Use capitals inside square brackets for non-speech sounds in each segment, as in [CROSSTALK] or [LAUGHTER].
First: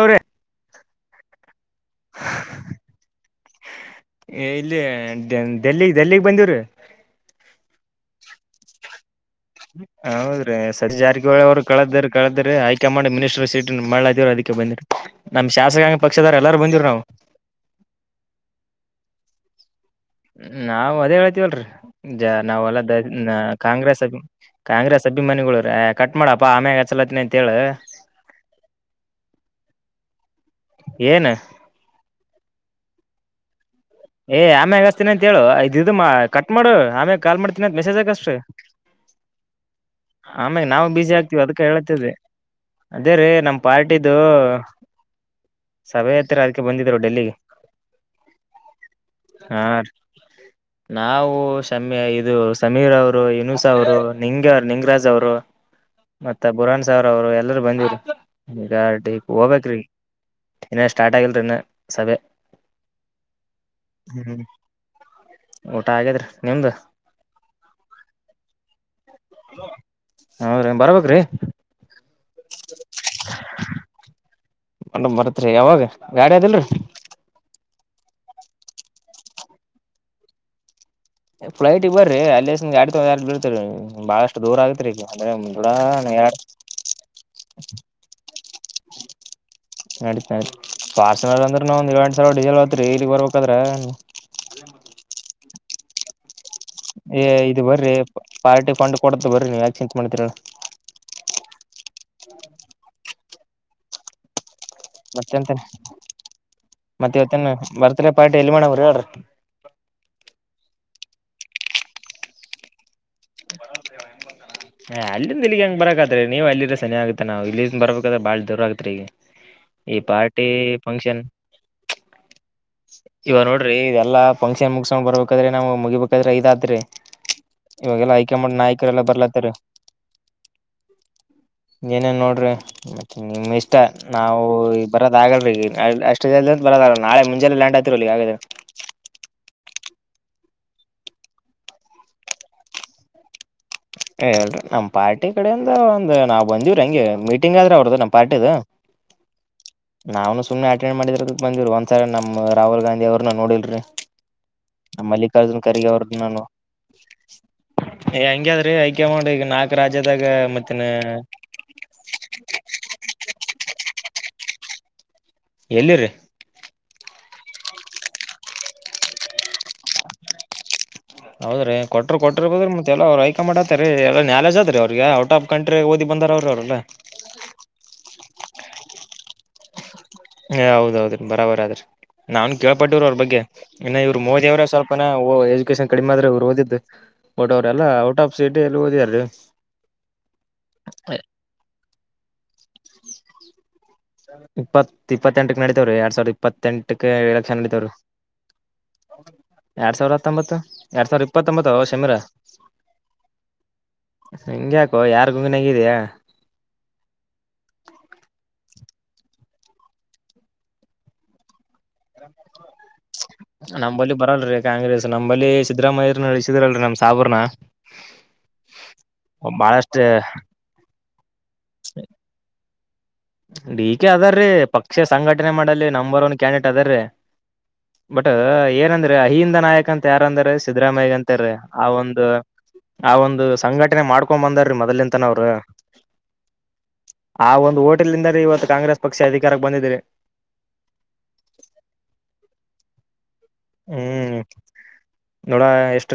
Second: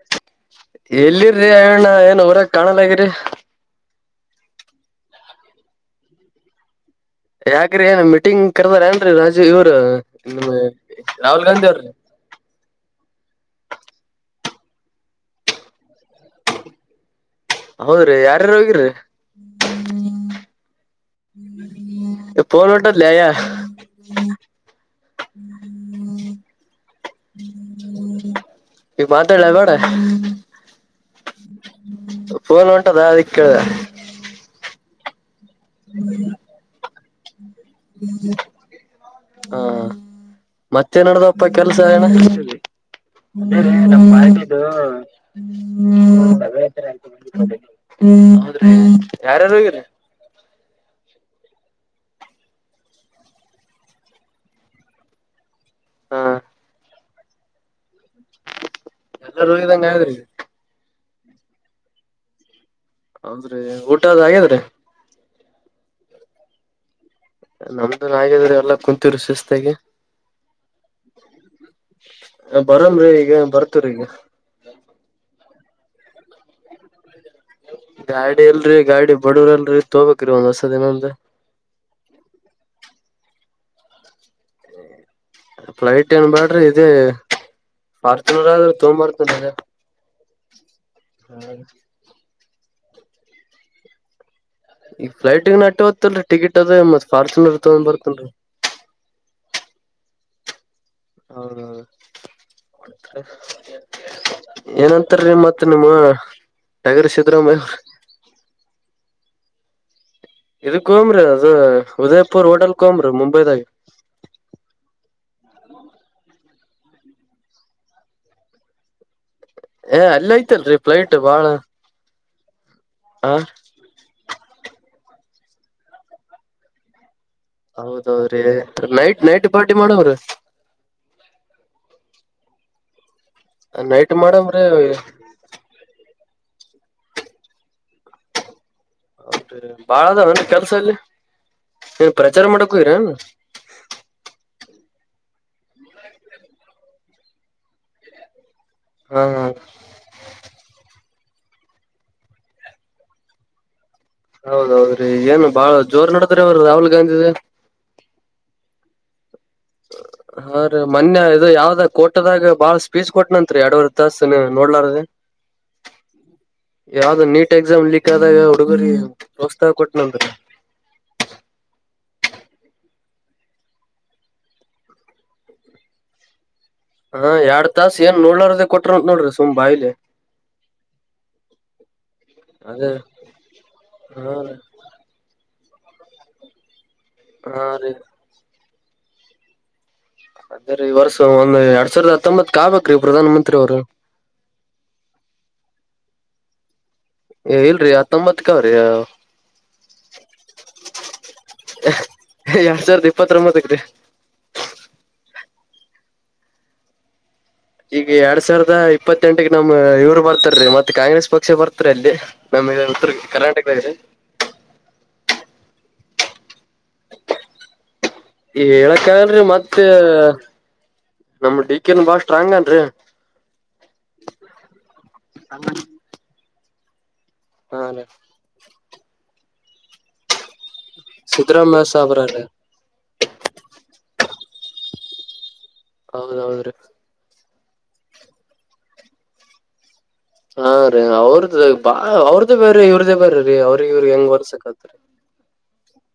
ಅವ್ರೆ ಎಲ್ಲಿರಿ ರವಿಅಣ್ಣ ಏನ್ ಊರಾಗ ಕಾಣಲ್ಗರಿ ಏ ಇಲ್ಲಿ ಡೆಲ್ಲಿಗ್ ಡೆಲ್ಲಿಗ್ ಬಂದಿವ್ರಿ ಯಾಕ್ರ ಏನ್ ಮೀಟಿಂಗ್ ಕರ್ದಾರ ಏನ್ರೀ ರ ಹೌದ್ರೀ ಸ ಜಾರಕಿಹೊಳಿ ರಾಹುಲ್ ಅವರು ಗಾಂಧಿ ಅವ್ರಿ ಕಳದ್ದರ್ ಕಳೆದ್ರಿ ಹೈಕಮಾಂಡ್ ಮಿನಿಸ್ಟರ್ ಸೀಟ್ ಮಾಡಲಾತಿವ ಅದ ಬಂದಿರ ನಮ್ ಶಾಸಕಾಂಗ ಪಕ್ಷದಾರ ಎಲ್ಲಾರು ಬಂದಿರು ನಾವು ಹೌದ್ರಿ ಯಾರ್ಯಾರು ಹೋಗಿರಿ ನಾವು ಅದೇ ಹೇಳ್ತಿವಲ್ರರಿ ಫೋನ್ ನಾವಲ್ಲ ಹೊಂಟದ್ಲ ಯ ಕಾಂಗ್ರೆಸ್ ಅ ಕಾಂಗ್ರೆಸ್ ಅಭಿಮಾನಿಗಳು ರ ಕಟ್ ಮಾಡಪ್ಪಾ ಆಮ್ಯಾಗ ಹಚ್ಚಲತ್ತನಿ ಅಂತ ಹೇಳ ಈಗ ಮಾತಾಲ್ಲ ಬ್ಯಾಡ ಏನು ಫೋನ್ ಉಂಟದ ಅದಿ ಕೇಳ್ದ ಏ ಆಮೆ ಹಗ್ತೀನಿ ಅಂತ ಹೇಳು ಇದ ಇದು ಕಟ್ ಮಾಡು ಆಮೇ ಕಾಲ್ ಮಾಡ್ತೀನಿ ಅತ್ ಮೆಸೇಜ ಹಾಕು ಅಷ್ಟ ಹಾ ಮತ್ತೆ ಆಗ್ತಿವಿ ನಡ್ದಪ್ಪ ಅದಕ್ಕೆ ಕೆಲ್ಸ ಏನ ಹೇಳತಿದ್ವಿ ಅದೇ ರೀ ನಮ್ ಪಾರ್ಟಿದು ನಮ್ಮದು ಸಭೆ ಹತ್ತಿರ ಹ್ಮ ಅದಕ್ಕೆ ಬಂದಿದ್ರು ಡೆಲ್ಲಿಗೆ ಹ್ಮ [INAUDIBLE] ಯಾರಾರು ಹಾ ಹೋಗಿರಿ ನಾವು ಶಮಿ ಇದು ಸಮೀರ್ ಅವರು ಇನುಸ ಅವರು ನಿಂಗ ನಿಂಗ್ರಾಜ್ ಅವರು ಹಾ ಮತ್ತ ಬುರಾಣ್ ಸಾವ್ರ ಅವ್ರು ಎಲ್ಲರು ಬಂದಿದ್ರು ಈಗ ಈ ಎಲ್ಲಾರು ಹೋಗ್ಬೇಕ್ರಿ ಹೋಗಿದಂಗ ಆಗದ್ರಿ ಇನ್ನೇ ಸ್ಟಾರ್ಟ್ ಆಗಿಲ್ರಿ ಇನ್ನ ಸಭೆ ಹೌದ್ರೀ ಊಟ ಅದ ಹ್ಮ್ ಹಾಗ್ಯದ್ರಿ ಊಟ ಆಗಾದ್ರಿ ನಿಮ್ದು ನಮ್ದನ್ರರಾಗಿದ್ರ ಎಲ್ಲ ಕುೂಂತ್ರು ಸಿಸ್ತಗೆ ಹೌದ್ರಿ ಬರ್ಬೇಕ್ರಿ ಬರಲ್ರಿ ಈಗ ಬರ್ತ್ರ ಈಗ ಮಂಡ್ ಬರತ್ರಿ ಯಾವಾಗ ಗಾಡಿ ಅದಲ್ರಿ ಗಾಡಿ ಅಲ್ರರಿ ಗಾಡಿ ಬಡವರಲ್ರಿ ತೊಬೇಕೇರಿ ಒಂದ್ ಹೊರ್ಸ ದಿನಲ್ ಫ್ರರೖಟ್ಟಗ್ ಬರ್ರಿ ಅಲ್ಲಿ ಗಾಡಿ ಬೀತರಿ ಬಾಳಷ್ಟು ದೂರ ಆಗತ್ರಿಗ ಫ್ಲೈಟ್ ಏನ್ ಬಾಡ್ರಿ ಇದೇ ಪಾರ್ಚುನರ್ ಆದ್ರೂ ತೊಗಂಬ್ಬರ್ತನ್ಗ ನಡತ ನ ಪಾರ್ಸನಲ್ ಅಂದ್ರ ನ ಒಂದ್ ಏಳ ಎಂರರ್ ಸಾವಿರ ಡಸೆಲ್ ಹತ್ರಿ ಇಲ್ಲಿಗ್ ಬರ್ಬೇಕಾದ್ರ ಈಗ ಫ್ರರೆಟಗ್ರ್ ನಟ ಹ್ಲ್ ಏ ಇದು ಬರ್ರಿ ಪಾರ್ಟಿ ಫಂಡ್ ಕೊಡದ ಬರಿ ನೀವು ಯಾಕ ಚಿಂತತ್ ಮಾಡಿದೀರ ಹೌದೌದು ಏನಂತಾರೀ ಮತ್ತೆಂತ ಮತ್ ನಿಮ್ಮ ಟಗರ್ ಮತ್ತೆ ಇವತ್ತನ್ ಸಿದ್ದರಾಮಯ್ಯ ಬರ್ತ್ಡೇ ಪಾರ್ಟಿ ಎಲ್ಲಿ ಮಾಡವ್ರ ಹೇಳ್ರಿ ಕೋಮ್ರಿ ಅದು ಉದಯ್ಪುರ್ ಹೋಟೆಲ್ ಕೋಮ್ರಿ ಮುಂಬೈದಾಗ ಇ ಇಗ್ ಹೆಂಗ ಬರಕತ್ತತ್ರಿ ನೀವು ಅಲ್ಲಿರ ಸನಿ ಆಗತ ನಾವ ಇಲ್ಲಿ ಬರಬೇಕಾದ್ರ ಬಾಳ ದೂರ ಆಗ್ತ ಈಗ ಈ ಏ ಅಲ್ಲಿ ಪಾರ್ಟಿ ಐತಲ್ರರಿ ಫ್ಲೈಟ್ ಫಂಕ್ಷನ್ ಬಾಳ ಹ ಇವ ನೋಡ್ರಿ ಇಲ್ಲಾ ಫಂಕ್ಷನ್ ಮುಗಸ್ಕೊಂಡ್ ಬರ್ಬೇಕಾದ್ರಿ ನಾವ ಮುಗಿಬೇಕಾದ್ರೆ ಇದ್ರರಾದ್ರಿ ಇವಾಗೆಲ್ಲ ಹೌದೌದ್ರಿ ಹೈಕಮಾಂಡ್ ನಾಯಕರೆಲ್ಲ ನೈಟ್ ನೈಟ್ ಬರ್ಲತ್ತಾರೆ ಪಾರ್ಟಿ ಮಾಡವ್ರಿ ಏನೇನ್ ನೋಡ್ರಿ ಮತ್ತೆ ನಿಮ್ ಇಷ್ಟ ನೈಟ್ ನಾವು ಮಾಡಮ್ರಿ ಬರೋದ ಆಗಲ್ ಬರಲ್ಲ ನಾಳೆ ಮುಜೆ ಲ್ಯಾ ಆಯ್ತಿರ ಯ ಹಾಗೆ ಹೌದರಿ ಬಾಳ ಅದನ್ ಕೆಲ್ಸಲ್ಲಿ ಏ ಪ್ರಚಾರ ಮಾಡಕೋಗರನ್ ಹೇಳಏರಿ ನಮ್ ಪಾರ್ಟಿ ಕಡಿಂದ ಒಂದ್ ನಾವ್ ಬಂದಿವವ್ರಿ ಹೆಂಗೆ ಮೀಟಿಂಗ್ ಆದ್ರೆ ಅವ್ರದ್ದು ನಮ್ ಪಾರ್ಟಿದ ಹಾ ಹಾ ನಾವನು ಸುಮ್ಮನೆ ಅಟೆಂಡ್ ಮಾಡಿದರ ಬಂದಿವರಿ ಒಂದ್ಸರಿ ನಮ್ಮ ರಾುಲ್ ಗಾಂಧಿ ಅವ್ರನ ನೋಡಿಲ್ರರಿ ಹೌದೌದ್ರಿ ಏನ್ ಬಾಳ ಜೋರ್ ನಡದ್ರ ಅವ್ರ ರಾಹುಲ್ ಗಾಂಧ ಹಂಗಾದ್ರೀ ಐಕಮೌಟ್ ಹಾ ರೀ ಮೊನ್ರರೇ ಇದು ಯಾವ್ದ ಕೊಟದಾಗ ಬಾಳ ಸ್ಪೀಚ್ ಕೊಟ್ನಂತ ಎರಡವ ತಾಸ ನೋಡ್ಲಾರ ಎಲ್ಲಿರಿ ಯಾವ್ದ ನೀಟ್ ಎಕ್ಸಾಮ್ ಲೀಕ್ ಆದಾಗ ಹುಡುಗರಿ ದೋಸ್ತ ಕೊಟ್ಟನಂದ್ರ ಹೌದ್ರೀ ಕೊಟ್ಟರು ಕೊಟ್ಟರ್ಬದ್ರ ಮತ್ತೆ ಎಲ್ಲ ಅವ್ರ ಹೈಕಾ ಆತಾರೆ ಎಾಯಾಲಜ್ತ್ರಿ ಅವ್ರಿಗೆ ಔಟ್ ಆಫ್ ಕಂಟ್ರ ಓದಿ ಅಂದರ್ ಅವರು ಅವರುಲ್ಲ ಹಾ ಎರಡ್ ತಾಸ ಏನ್ ನೋಡಲಾರದ ಕೊಟ್ರಂತ ನೋಡ್ರಿ ಸು ಬಾಯಿಲಿ ಹಏ ಹೌದ್ ಹೌದ್ರ ಬರಾಬರ್ ಆದ್ರರಿ ನಾನ್ ಅದೇ ಕೇಳ್ಪಟ್ಟರು ಅವ್ರ ಬಗ್ಗೆ ಇನ್ನು ಇವ್ರು ಹಾ ಮೋದಿ ರೀ ಅವರ ಸ್ವಲ್ಪನ ಲೊಕೇಶನ್ ಕಡಿಮೆ ಆದ್ರೆ ಅವ್ರು ಓದಿದ್ದು ಒಟ್ಟವ್ರ ಹಾ ಎಲ್ಲ ರೀ ಔಟ್ ಆಫ್ ಸೀಟ್ ಎಲ್ಲಿ ಓದಾರೀ ಅದ ರೀ ಈ ವರ್ಷ ಒಂದ್ ಎರಡ್ ಸಾವಿರದ ಹತ್ತೊಂಬತ್ಕ್ ಆಗ್ಬೇಕ್ರೀ ಪ್ರಧಾನ ಮಂತ್ರಿ ಅವ್ರು ಇಪ್ಪತ್ ಇಪ್ಪತ್ತೆಂಟಕ್ ನಡೀತವ್ರೀ ಎರಡ್ ಸಾವಿರದ ಇಪ್ಪತ್ತೆಂಟು ಏ ಏಳಕ್ಷಾನ ಎಡತರು ಇಲ್ರಿ ಹತ್ತೊಂಬತ್ಕ್ ಅವ್ರಿ ಎರಡ್ ಸಾವಿರದ ಹತ್ತೊಂಬತ್ತು ಎರಡ್ ಸಾವಿರ ಇಪ್ಪತ್ತೊಂಬತ್ತು ಶಮಿರ ಎರಡ್ ಸಾವಿರದ ಇಪ್ಪತ್ತೊಂಬತ್ತಕ್ ರೀ ಹೆಂಗ್ಯಾಕೋ ಯಾರ್ ಗುಂಗನ್ಗಿದ್ಯಾ ಈಗ ಎರಡ್ ಸಾವಿರದ ಇಪ್ಪತ್ತೆಂಟ ನಮ್ ಇವ್ರು ಬರ್ತಾರ ಮತ್ತೆ ಕಾಂಗ್ರೆಸ್ ಪಕ್ಷ ಬರ್ತಾರೆ ಉತ್ತಲ್ಲಿ ನಮಗೆ ಉತ್ತ ಕರ್ನಾಟಕ ನಂಬಲ್ಲಿ ಬರಲ್ರಿ ಕಾಂಗ್ರೆಸ್ ನಂಬಲ್ಲಿ ಸಿದ್ದರಾಮಯ್ಯರ್ನ ಇಳಿಸಿದ್ರಲ್ರಿ ನಮ್ ಸಾಬರ್ನ ಹೇಳಕ್ಕಲ್ರಿ ಮತ್ತೆ ಬಾಳಷ್ಟ ನಮ್ ಡಿ ಕೆನ್ ಬಾಳ ಸ್ಟ್ರಾಂಗ್ಏನ್ರಿ ಡಿ ಕೆ ಅದಾರ್ರೀ ಪಕ್ಷ ಸಂಘಟನೆ ಮಾಡಲ್ ನಂಬರ್ ಒನ್ ಕ್ಯಾಂಡಿಡೇಟ್ ಅದಾರ್ರೀ ಹಾ ರೀ ಬಟ್ ಏನಂದ್ರೆ ಅಹಿಂದ ನಾಯಕ ಅಂತ ಯಾರಂದ್ರ ಸಿದ್ದರಾಮಯ್ಯಗ ಅಂತಾರೀ ಸಿದ್ದರಾಮಯ್ಯ ಆ ಒಂದು ಸಾಬ್ರ್ರೀ ಆ ಒಂದು ಸಂಘಟನೆ ಮಾಡ್ಕೊಂಡ್ ಬಂದಾರೀ ಮೊದ್ಲ್ಂತನ ಅವ್ರ ಅ್ರ ಆ ಒಂದು ಓಟೆಲ್ದ ಇವತ್ತು ಕಾಂಗ್ರೆಸ್ ಪಕ್ಷ ಅಧಿಕಾರಕ್ಕೆ ಬಂದಿದ್ದಿದೀರಿ ಹಾ ರೀ ಅವ್ರದ ಬಾ ಅವ್ರದ್ದೇ ಬೇರೆ ಇವ್ರದ್ದೇ ಬೇರೆೀ ೀ ಅವ್ರಿಗೆ ಇವ್ರ ಹೆಂಗ್ ಬರ್ಸಕ್ತ್ರಿ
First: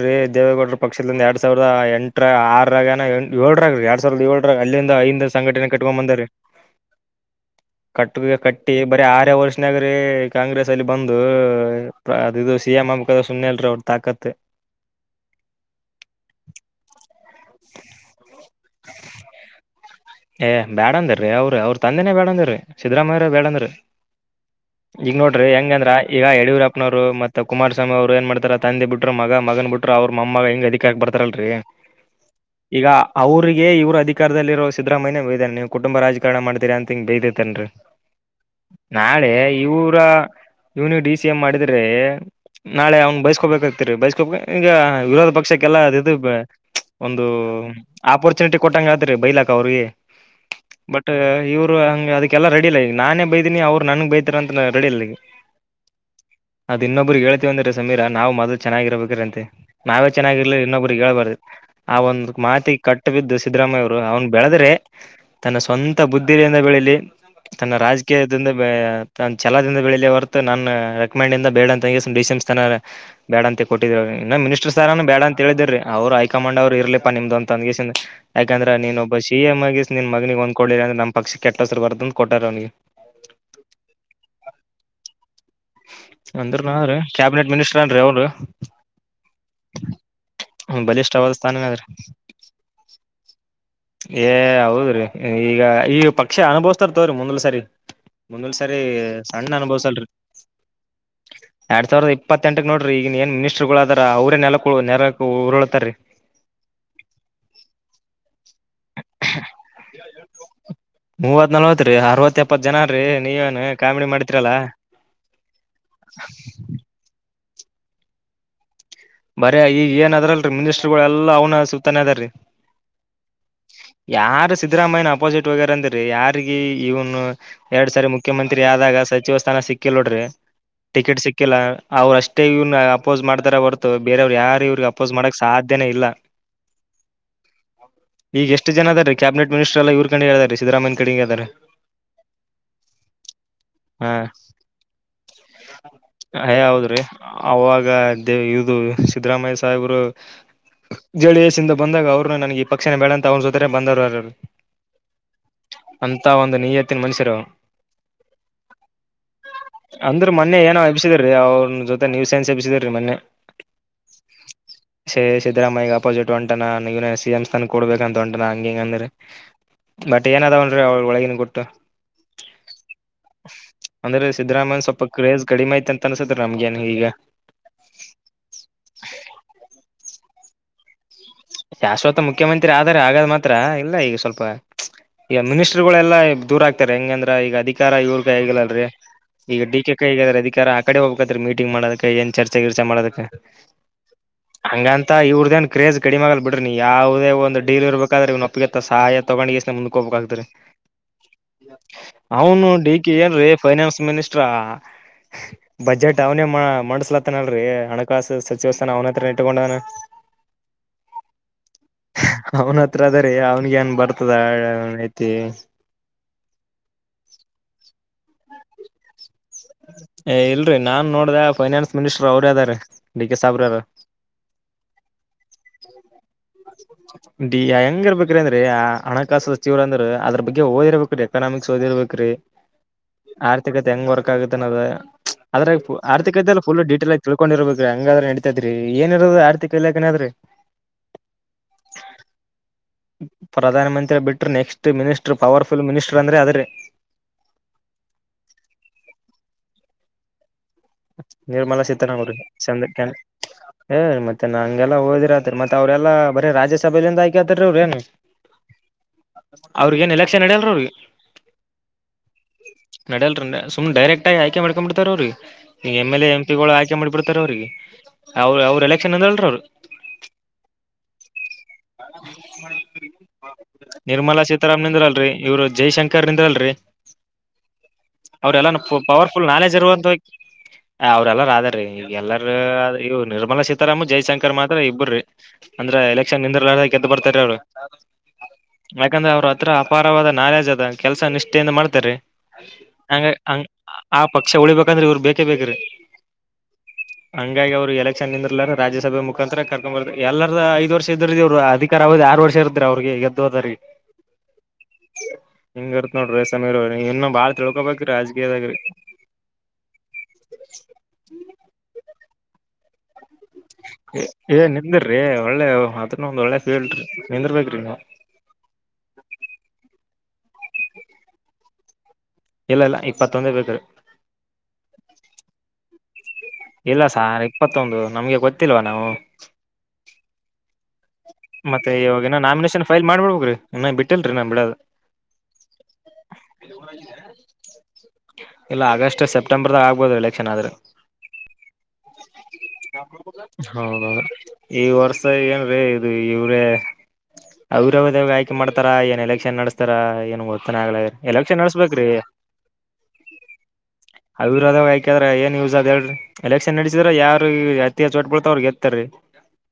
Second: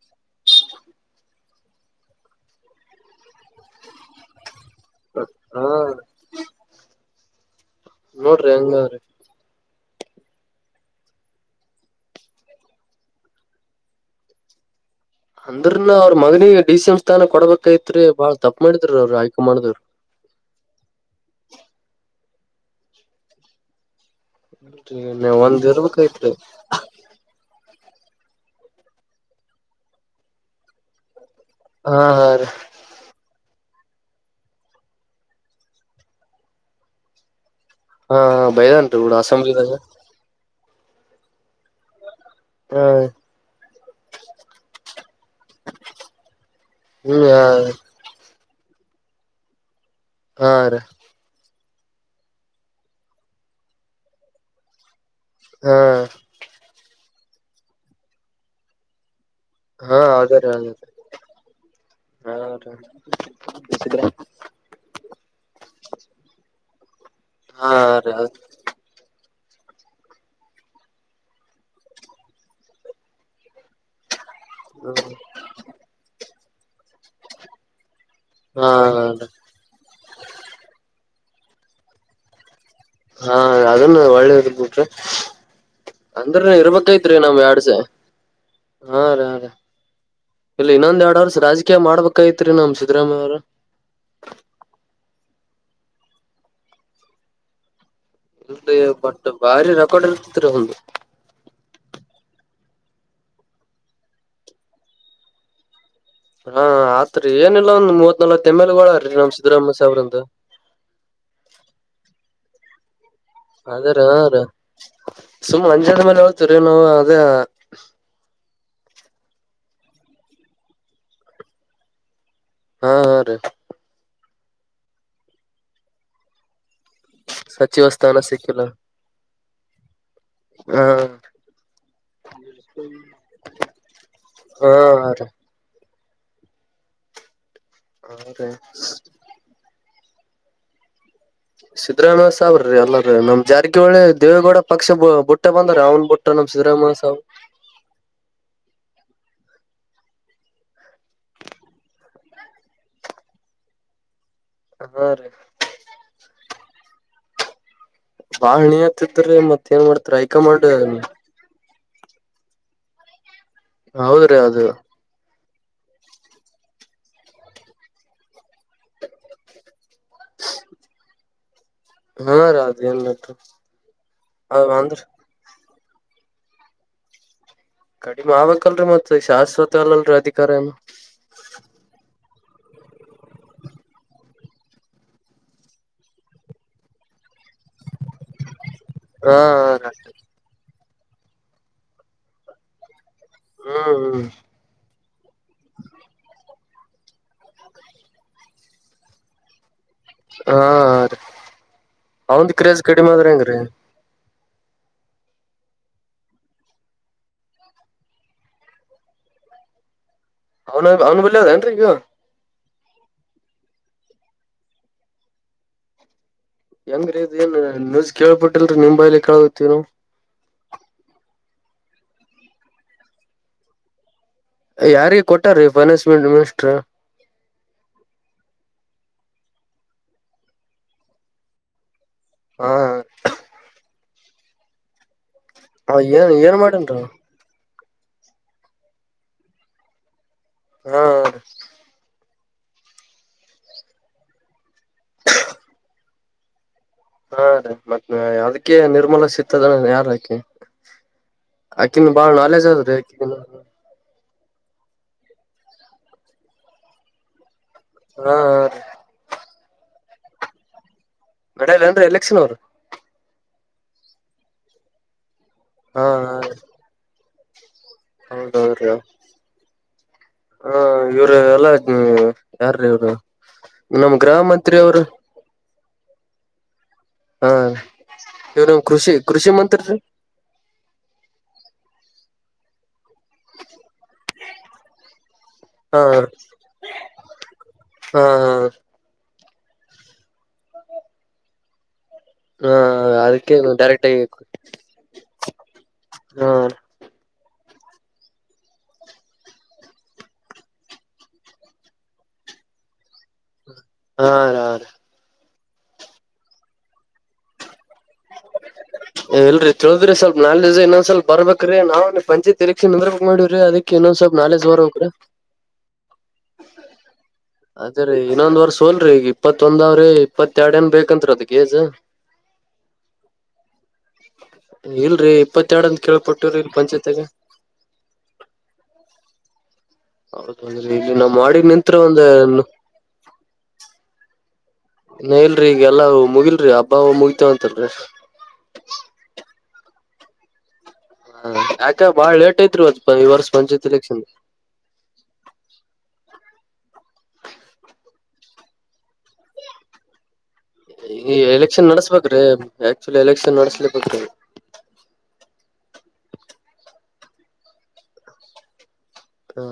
ರೀ ದೇವೇಗೌಡರ ಪಕ್ಷದಿಂದ ಎರಡ್ ಸಾವಿರದ ಎಂಟರ ಆರ ಏರರಿ ಎರಡ್ ಸಾವಿರದ ಏಳ ಅಲ್ಲಿಂದ ಐಂದ ಹಾ ಸಂಘಟನೆ ಕಟ್ಕೊಂಡ ಬಂದರೆ ಕಟ್ಟ ನೋಡ್ರಿ ಕಟ್ಟಿ ಹೆಂಗಾದ್ರಿ ಬರೀ ಆರ ವರ್ಷನಗ್ರೀ ಕಾಂಗ್ರೆಸ್ ಅಲ್ಲಿ ಬಂದು. ಅದು ಇದು ಸಿಎಂ ಹಬ್ಬೇಕ ಸುಮ್ಮನೆಲ್ರೀ ಅವ್ರ ತಾಕತ್. ಅಂದ್ರನ ಅವ್ರ ಮಗನಿ ಡಿ ಸಿ ಎಂ ಸ್ಥಾನ ಕೊಡಬೇಕೈತ್ರಿ ಬಾಳ್ ತಪ್ಪ ಮಾಡಿದ್ರ ಅವರು ಹೈಕಮಾಂಡ್ರು. ಏ ಬ್ಯಾಡ ಅಂದ್ರೀ ಅವ್ರರು ಅವ್ರ ತಂದೆನೇ ಬೇಡ ಅಂದ್ರೀ ಸಿದ್ದ್ರರಾಮಯ್ಯರ ಬೇಡಂದ್ರಿ. ಈಗ ನೋಡ್ರಿ ಒಂದ್ ಹೆಂಗಂದ್ರ ಈಗ ಇರ್ಬೇಕೈತ್ರಿ ಯಡಿಯೂರಪ್ಪನವರು ಮತ್ತ ಕುಮಾರ್ ಸಿ ಅವರು ಏ ಮಾಡ್ತಾರೆ ತಂದೆ ಬಿಟ್ಟರು ಮಗನ್ ಬಿುಟ್ ಅವರುಮೊಮ್ಮಗ ಹ ಹೆಂಗ ಅದಿಕ ಆಕ್ಬತಾರೆ. ಲ್ ಹಾ ಹಾ ರೀ ಈಗ ಅವ್ರಿಗೆ ಇವ್ರ ಅಧಿಕಾರದಲ್ಲಿರೋ. ಸಿದ್ದರಾಮಯ್ಯ ಬಯ್ದಾನ ನೀವು ಕುಟುಂಬ ರಾಜಕಾರಣ ಮಾಡತೀರಿ ಅಂತ ಹಿಂಗ್ ಬದೈತೇನ್ರೀ. ಹಾ ಬೈದಾನ್ರಿ ಬಿಡ ನಾಳೆ ಅಸೆಂಬ್ಲಿದಾಗ ಇವರ ಇವನ ಡಿ ಸಿ ಎಂ ಮಾಡಿದ್ರೆ. ಹಾ ನಾಳೆ ಅವನ್ ಬೈಸ್ಕೋಬೇಕಾಗ್ತಿರಿ ಬೈಸ್ಕೋಬೇಕ ಈಗ ವಿರೋಧ ಪಕ್ಷಕ್ಕೆಲ್ಲ ಅ ಒಂದು ಹ್ಮ್ ಆಪರ್ಚುನಿಟಿ ಕೊಟ್ಟಂಗ ಆತ್ರಿ ಬೈಲಾಕ ಅವ್ರಿಗೆ ಹಾ ರೀ ಬಟ್ ಇವ. ಅವ ಹಂಗಗೆ ಅದಕ್ಕೆಲ್ಲ ರೆಡಿ ಇಲ್ಲ ಈಗ ನಾನೇ ಬೈದೀನಿ ಅವರು ನನ್ಗ್ ಬೈತಾರ ಅ ರೆಡಿ ಇಲ್ಲ ಈಗ. ಹಾ ಇಬ್ಗೆ ಹೇಳ್ತಿವ ಅಂದೀ ಸಮೀರಾ ನಾವು ಮೊದ ಚನ್ನಾಗಿರಬೇಕ್ರ ಅಂತೆ. ಹಾ ನಾವೇ ಅದೇ ರೀ ಚೆನ್ನಾಗಿರ್ಲಿಲ್ಲ ಅದೇ ಇನ್ನೊಬ್ರಿಗೆ ಹೇಳ್ಬಾರ್ದ ಆ ಒಂದ್ ಮಾತಿ ರೀ ಕಟ್ಟ ಬಿದ್ದು ಸಿದ್ದರಾಮಯ್ಯ ಅವ್ರು ಅವ್ನ್. ಬೆಳೆದ್ರೆ ತನ್ನ ಸ್ವಂತ ಬುದ್ಧಿಲ್ಲಿಯಿಂದ ಬೆಳೀಲಿ ತನ್ನ ಹಾ ರೀ ಹಾ ರಾಜಕೀಯದಿಂದ. ತ ಛಲದಿಂದ ಬೆಳಿಲಿ ಹೊರತ ನಾನು ರೆಕಮಂಡ್ಂದಿಂದ ಬೇಡ ಅಂತ ಡಿ ಸಿ ಎಂ ಸ್ಥಾನ ಬೇಡ ಅಂತೆ ಕೊಟ್ಟಿದ್ರು. ಇನ್ನು ಮಿನಿಸ್ಟರ್ ಸರ್ನು ರೀ ಬೇಡ ಅಂತ ಹೇಳಿದಿರ ಅವರು ಹೈಕಮಂಡ್ ಅವ್ರು ಇರ್ಲಿಪಾ ನಿಮ್ದು ಅಂದ್ ಯಾಕಂದ್ರೆ ನೀನು. ಹಾ ಬಸ್ಷೀ ಎ ಮಗಿಸಸ್ ನಿನ್ ಮಗನಿಗೆ ಹೊಂದ್ಕೊಳ್ಳಿ ಅ್ರ ನಮ್ಮ ಪಕ್ಷ ಕೆಟ್ಟೋಸರು ಬರ್ದಂತ ಕೊಟ್ಟಾರ ಅವನಿಗೆ. ಹಾ ಅದನ್ನು ಒಳ್ಳೇದದು ಬಿಟ್ರೆ. ಅಂದ್ರ ಅಂದ್ರನ ಅವ್ರ ಇರ್ಬೇಕೈತ್ರಿ ನಾವ್ ಕ್ಯಾಬಿನೆಟ್ ಎಡ್ಸೆ ಮಿನಿಸ್ಟರ್ ಅನ್ರಿ ಅವ್ರು ಹಾ ರ ರೀ. ಇಲ್ಲ ಇನ್ನೊಂದ್ ಎರಡ್ ಬಲಿಷ್ಠವಾದ ವರ್ಷ ಸ್ಥಾನನ ರಾಜಕೀಯ ಅದ್ರಿ ಮಾಡ್ಬೇಕಯಿತ್ರಿ ನಮ ಸಿದ್ದರಾಮಯ್ಯ ಅವರು. ಏ ಹೌದ್ರೀ ಈಗ ಈ ಪಕ್ಷಿ ಅನುಭವಸ್ತಾರ ತವ್ರಿ ಮುಂದ್ಲ ಸರಿ. ಮುಂದೊಲ್ ಇಲ್ರಿ ಸರಿ ಬಟ್ ಸಣ್ಣ ಬಾರಿ ಅನುಭವ್ಸಲ್ರಿ ರೆಕಾರ್ಡ್ ಇರ್ತತ್ರಿ ಒಂದ್ ಎರಡ್ ಸಾವಿರದ ಇ. ಇಪ್ಪತ್ತೆಂಟಕ್ ನೋಡಿ ಈಗನ್ ಏನ್ ಮಿನಿಸ್ಟರ್ ಗಳಾದಾರ ಅವ್ರೇ ನೆ ನೆರ ಉರುಳಳ್ತಾರೀ. ಹಾ ಆತ್ರಿ ಏನಿಲ್ಲ ಒಂದ್ ಮೂವತ್ ನಲ್ತ್. ತ್ತಮ್ಮೇಲೆ ಒಳಾರಿ ನಮ್ಮ್ ಸಿದ್ದರಾಮಯ್ಯ ಅವ್ರಂತ. ಇಪ್ಪತ್ ಜನ ರೀ. ನೀವೇನ್ ಅದ್ರ ಕಾಮಿಡಿ ರ ಮಾಡ್ತಿರಲ್ಲಾ ಸುಮ್ ಅಂಜಾನ ಮೇಲೆ ಹೇಳ್ತರಿ ನಾವು ಅದೇ. ಬರ ಈಗ ಏನದ್ರಲ್ರಿ ಮಿನಿಸ್ಟರ್ಗಳ ಎಲ್ಲ ಅವನ ಸುತ್ತಾನೇ ಅದಾರ್ರೀ. ಹಾ ಹಾ ರೀ ಯಾರ ಸಿದ್ದರಾಮಯ್ಯ ಅಪೋಸಿಟ್ ವಗ್ಯಾರ ಅಂದ್ರೆ ಯಾರಿಗೆ. ಇವನು ಸಚಿವ ಎರಡ್ ಸಾರಿ ಸ್ಥಾನ ಮುಖ್ಯಮಂತ್ರಿ ಸಿಕ್ಕಿಲ್ಲ ಆದಾಗ ಸಚಿವ ಸ್ಥಾನ ಸಿಕ್ಕಿಲ್ ನೋಡ್ರಿ. ಹಾ ಟಿಕೆಟ್ ಸಿಕ್ಕಿಲ್ಲ ಅವ್ರ ಅಷ್ಟೇ ಇವ್ನ್ ಅಪೋಸ್ ಮಾಡ್ತಾರ ಹೊರ್ತ. ಬೇರೆಯವ್ರು ಯಾರು ಹಾ ಇವ್ರಿಗೆ ಅಪೋಸ್ ರೀ ಮಾಡಕ್ ಸಾಧ್ಯನೇ ಇಲ್ಲ. ಹಾ ಈಗ ರೀ ಎಷ್ಟು ಜನ ಇದಾರೆ ಕ್ಯಾಬಿನೆಟ್ ಮಿನಿಸ್ಟರ್ ಎಲ್ಲ ಇವ್ರ ಕಡೆ ಇದ್ದಾರೆ ಸಿದ್ದರಾಮಯ್ಯ ಕಡೆರೆ. ಸಿದ್ದರಾಮ್ಯ ಸಾಬ್ರೀ ಎಲ್ಲರೀ ನಮ್ ಜಾರಕಿಹೊಳಿ ಹಾ ದೇವೇಗೌಡ ಪಕ್ಷ ಬುಟ್ಟ ಬಂದ್ರ ಅವ್ನ್ ಬುಟ್ಟ. ಅಯ ಸಿದ್ದರಾಮಯ್ಯ ಹೌದ್ರಿ ಸಾವ್ ಅವಾಗ ದೇ ಇದು ಸಿದ್ದರಾಮಯ್ಯ ಸಾಹೇಬರು. ಜೆ ಡಿ ಎಸ್ ಇಂದ ಬಂದಾಗ ಅವರು ನನಗೆ ಈ ಪಕ್ಷನ ಬೆಳ ಅಂತ ಅವ್ರ ಜೊತೆರೆ ಬಂದವರುಾರರು. ಹಾ ರೀ ನೀಯತ್ತನ್ ಮನುಷ್ಯರು. ಬಾಳ ಹಣಿಯತಿದ್ರಿ ಮತ್ ಏನ್ ಮಾಡ್ತರಿ ಅಂದ್ರೆ ಮೊನ್ನೆ ಹೈಕಮಾಂಡ್ ಏನೋ ಅಬ್ಸಿದ್ರೀ ಅವ್ರ ಜೊತೆ ನೀವು. ನ್ಪಿಸಿದ ರೀ ಮನ್ನೆ. ಹೌದ್ರೀ ಅದು. ಸಿದ್ದರಾಮಯ್ಯ ಅಪೋಸಿಟ್ ಒಂಟೆ ನ ಸಿ ಎಂ ಸ್ಥಾನ ಕೊಡಬೇಕ ಅಂತ ಒಂ ಹಂಗ ಹಂಗಂದ್ರ ಬಟ್ ಏನಾದಾವನ್ರೀ ಅವಳ ಒಳಗನ್ ಕೊಟ್ಟು. ಹಾ ರೀ ಅದ ಏನ್ ಅಂದ್ರೆ ಸಿದ್ದರಾಮಯ್ಯ ಅಂದ್ರ ಸ್ವಲ್ಪ ಕ್ರೇಜ್ ಕಡಿಮೆ ಆಯ್ತ. ಅನ್ಸತ್ ರಾಮ್ಗೆನ್ ಈಗ. ಕಡಿಮೆ ಆಕ್ಲ್ರರಿ ಮತ್ತತ್ ಶಾಶ್ವತ ಅಲ್ಲಲ್ರಿ ಅಧಿಕಾರ ಏನು. ಶಾಶ್ವತ ಮುಖ್ಯಮಂತ್ರಿ ಆದರೆ ಆಗಾದ ಮಾತ್ರ ಇಲ್ಲ ಈಗ ಸ್ವಲ್ಪ. ಈಗ ಮಿನಿಸ್ಟ್ರ ಗಳೆಲ್ಲ ದೂರ ಆಗ್ತಾರೆ ಹೆಂಗಂದ್ರ ಈಗ ಅಧಿಕಾರ ಇವ್ರ ಕೈಿ ಆಗಿಲ್ಲಲ್ಲಲ್ರರಿ ಹಾ ಈಗ ಡಿ ಕೆ ಕಾಯಿಗಾದ್ರೆ ಅಿಕಾರ ಕಡೆ ಹೋಗಬೇಕ ರೀಟಿಂಗ್ ಮಾಡದ ಏನ್ ಚರ್ಚೆಿರ್ಚ ಮಾಡದಕ್ಕೆ ಹ್ಮ್ ಹ್ಮ್ ಹಂಗಂತ ಇವ್ರ್ದನ್ ಕ್ರೇಜ್ ಬಿ್ರಿ ನೀ ಯಾವವುೇ ಒಂದು ಡಲ್ ಇರ್ಬೇಕಾದ್ರೆ ನೊಪ್ಪಿಗೆ ಸಹಾಯ ತಗೊಂಡಿ ಹಾ ರೀ ಅವಂದ್ ಅವನು ಕ್ರೇಜ್ ಡಿ ಕಡಿಮೆ ಕೆ ಆದ್ರ ಏನ್ ಹೆಂಗ್ರೀ ಫನಾನ್ ಮ ಅಷ್ಟ್ರಾ ಬಜೆಟ್ ಅವನೇ ಮಾಡಸ್ಲತ್ತನಲ್ರರಿ ಹಣಕಾಸು ಸಚಿವ ಸ್ಥಾನ ಅವನತ್ರ ಇಟ್ಟಕೊಂಡವನ ಆ ಆನು ಬಲ್ಲಿ ಹದಏನು ರೀ ಅವನ ಹತ್ರ ಅದ ರೀ ಅವನ್ಗ ಏನ್ ಬರ್ತದ ಅವನ್ ಐತಿ ಹೆಂಗ್ರೀ ಇದ ಏನ್ ನೀಜ ಕೇಳ್ಬಿಟ್ಟಿಲ್ರಿ ನಿಮ್ ಬೈಲಿ ಕ ಏ ಇಲ್ರಿ ನಾನ್ ನೋಡ್ದ ಫೈನಾನ್ಸ್ ಮಿನಿಸ್ಟರ್ ಅವ್ರ ಅದಾರ ಡಿ ಕೆ ಸಾಬ್ರಾರ ಯಾರಿಗ ಕೊಟ್ಟಾರೀ ಫೈನಾನ್ಸ್ ಮಿನಿಸ್ಟರ್ ಹೆಂಗರ್ಬೇಕ್ರಂದ ಹಣಕಾಸು ಸಚಿವರ ಅಂದ್ರ ಅದ್ರ ಬಗ್ಗೆ ಓದಿರ್ಬೇಕು ಎಕನಾಮಿಕ್ಸ್ ಓದಿರ್ಬೇಕು ್ರಿ ಹಾ ಆರ್ಥಿಕತೆ ಹೆಂಗ್ ವರ್ಕ್ ಆಗತ್ತನದ ಏನ್ ರ್ಿಕ ಏನ್ ು ಮಾಡೇನ್ರಿ ಡಟೇಲ್ ಆಗ ತಿಳ್ಕೊಂಡಿರೋದು ಹಂಗಾದ್ರೆ ನಡಿತತೈ್ರ ಏಿರೋದು ಆರ್ಥಿಕ ಇಲಾಖನಾದ್ರೆ ಹಾ ಪ್ರಧಾನಮಂತ್ರಿ ಬಿಟ್ರರು ನೆಕ್ಸ್ಟ್ ಮಿನಿಸ್ಟ್ರ್ ಪವರ್ಫುಲ್ ಮಿನಿಸ್ಟರ್ ಅಂದ್ರೆ ಆದ್ರೆ ಹಾ ರೀ ಮತ್ತ ಅದಕ್ಕೆೇ ನಿರ್ಮೂಲ ಸಿತ್ತದ ಯಾರಾಕಿ ನಿರ್ಮಲಾ ಸೀತನಗರು ಚಂದ ಅದ್ರಿ ಆಕಿ ಮತ್ತೆ ಮ ನ ಹಂಲ್ಲ ಹದಿರತ್ ಮತ್ತ್ತ ಅವ್ರೆಲ್ಲ ಬರೀ ರಾಜ್ಯಸಭೆಯಲ್ಲಿಿಂದ ಆಯಕ ಹಾ ಹ ರೀ ಅವ್ರಿಗ ಏನ್ ಎಲೆಕ್ಷನ್ ಅಡಲ್ ಅವ್ರಿಗೆ ನಡಲ್ಲ ಅಂದ್ರೆ ಎಲೆಕ್ಷನ್ ಅವರು ತು್ ಡೈರೆಕ್ ಆಗ ಆ್ಕೆ ಮಾಡಕ್ಂಬ ಬಿಡ್ತ ಅವ್ರರಿಗೆ ಈ ಹಾ ಎಂ ಎಂ ಪಿಗಳು ಆ್ೆ ಮಾಡ್ಬಡ್ತಾರ ಅವ್ರಿಗೆ ಅವರು ಅವ್ರ ಹೌದೌದ್ರಿ ಎಲೆಕ್ಷನ್ ಅಂದಲ್ರ ಅವರು ಹ ಇವ್ರು ಎಲ್ಲ ಯಾರ್ರೀ ಇವ್ರು ನಮ್ ಗೃಹ ನಿರ್ಮಲಾ ಮಂತ್ರಿ ಅವರು ಸೀತಾರಾಮನ್ಂದ್ರಲ್ರಿ ಇವ್ರು ಜೈಶಂಕರ್ ಿಂದ್ರಲ್ರರಿ ಹಾ ಇವ್ರ ಅವ್ರಲ್ಲ ನಮ್ ಕೃಷಿ ಪವರ್ಫುಲ್ ಕೃಷಿ ನಾಲೆಜ್ ಇ ಮಂತ್ರಿ ಅಂತ ಹೋಗಿ ಅವ್ರಲ್ಲಾರ ಈ ಎಲ್ಲರ ನಿರ್ಮಲಾ ಸೀತಾರಾಮನ್ ಜೈಶಂಕರ್ ಮಾತ್ರ ಇಬ್ರೀ ಅಂದ್ರೆ ಹಾ ಎಲೆಕ್ಷನ್ ದ್ದ ಬರ್ತಾರ ಅವರು ಹಾ ಯ ಅವ್ರ ಹತ್ರ ಅಪಾರವಾದ ನಾಲೆಜ್ದ ಕೆಲ್ಸ ನಿಷ್ಠೆಯಿಂದ ಮಾಡ್ತಾರರಿ ಹಾ ಹಂಗ ಅದಕ್ಕೆ ಹಂಗ ಡೈರೆಕ್ಟ್ ಆ ಆಗಿ ಪಕ್ಷ ಉಳಿಬೇಕಂದ್ರೆ ಇವ್ರರು ಬೇಕೇ ಬೇಕ್ರೀ ಹಾ ಾಗಿ ಅವ್ರು ಎಲೆಕ್ಷನ್ಂದರ್ಲ ರಾಜ್ಯಸಭೆ ಮುಖಾಂತರ ಕರ್ಕೊ ಬರ್ ಎಲ್ಲರ ಐದು ವರ್ಷ ಎ್ರು ಅಧಿಕಾರ ಹೋದು ಆರು ವರ್ಷ ಇರುದ್ರ ಅವ್ರಿಗೆ ಗೆದ್ದೋದರಿ ಹಾ ರ ರೀ ಹಿಂಗ ಇರುತ್ತತ್ ನೋಡ್ರ ರೇ ಸಮೀರ್ ಇನ್ನು ಬಾಳ ತಿಳ್ಕೋಬೇಕು ಇಲ್ರರಿ ತಿಳಿದ್ರಿ ಸ್ವಲ್ಪ ನಾಲ್ೆ ಡ ಇನ್ನೊಂದ್ ಸ್ವಲ್ಪ ಬರ್ಬೇಕ ನಾವು ಪಂಚಾಯತ್ ಎರಕ್ಷನ್ಂದ್ರ ಏ ನಿಂದಿ್ರ್ರಿ ಒಳ್ಳೆ ಅದನ್ನ ಒಂದ್ ಒಳ್ಳೆ ಫೀಲ್ ರೀ ನಿಂದರ್ಬೇಕ್ರಿ ನೀವು ಅದೇ ರೀ ಇನ್ನೊಂದ್ ವರ್ ಸೋಲ್ರಿ ಈಗ ಇಪ್ಪತ್ತೊಂದ ಅವ್ರಿ ಇಪ್ಪತ್ತ ಎರಡ್ ಏನ್ ಬೇಕತ್ ಅದ್ ಏಜ ಇಲ್ಲ ಇಲ್ಲ ಇಪ್ಪತ್ತೊಂದೇ ಬೇಕ್ರಿ ಇಲ್ಲರಿ ಇಪ್ಪತ್ತೆಡ ಇಲ್ಲ ಸಾರ್ ಇಪ್ಪತ್ತೊಂದು ನಮ್ಗೆ ಗೊತ್ತಿಲ್ವಾ ನಾವು ಹೌದೌದ್ರಿ ಇಲ್ಲಿ ನಮ್ ವಾಡಿಗ್ ಮತ್ತೆ ನಿಂತ್ರ ಒಂದ ಇವಾಗಏನ ನಾಮಿನೇಷನ್ ಫೈಲ್ ಮಾಡ್ಬಡ್ಬಬೇಕು್ರಿ ಇನ್ನ ಬಿಟ್ಟಿಲ್ರರಿ ನಾನ್ ಬಿಡದು ನ ಇಲ್ರೀ ಈಗಲ್ಲಾ ಮುಗಿಲ್ರಿ ಹಬ್ಬ ಮುಗತೇವಂತಲ್ರಿ ಸಂಬರ್ದಾಗಗ್ಬೋದು ಎಲೆಕ್ಷನ್ ಆದ್ರೆ ಹ್ಮ ಹೌದೌ ಎಲೆಕ್ಷನ್ ಈ ವರ್ಷ ಏನ್ರೀ ಇದು ಅವ್ರ ಅವಾಗ ಆಯ್ಕೆ ಮಾಡ್ತಾರ ಏನ್ ಎಲೆಕ್ಷನ್ ನಡೆಸ್ತಾರ ಏನ್ ಗ [UNINTELLIGIBLE] ಆಗ್ ಈ ಎಲೆಕ್ಷನ್ ನಡೆಸ್ಬೇಕ್ರೀ ನಡಸ್ಬೇಕ್ರೀ ಆಕ್ಚುಲಿ ಎಲೆಕ್ಷನ್ ನಡಸ್ಲೇಬೇಕ್ರಿ ಅವಿರೋಧ ಆಯಕಾದ್ರೆ ಏನ್ ದ ಎ [UNINTELLIGIBLE] ಎಲೆಕ್ಷನ್ ನಡೆಸಿದ್ರ ಯಾರ ಅತಿಯ ಚೋಟ್ ಬಳ್ತ ಅವ್ರಿಗೆ ಗೆತ್ತತಾರೀ ಹ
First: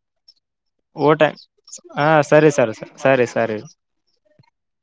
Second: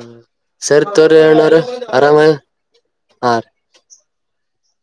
ಸರಿ ತೋರಿ ಊಟ [UNINTELLIGIBLE] ಅಣ್ಣಾವ್ರ ಹಾ ಆರಾಮ ಸರಿ ಸರಿ ಸರಿ ರೀ. ಸರಿ [UNINTELLIGIBLE]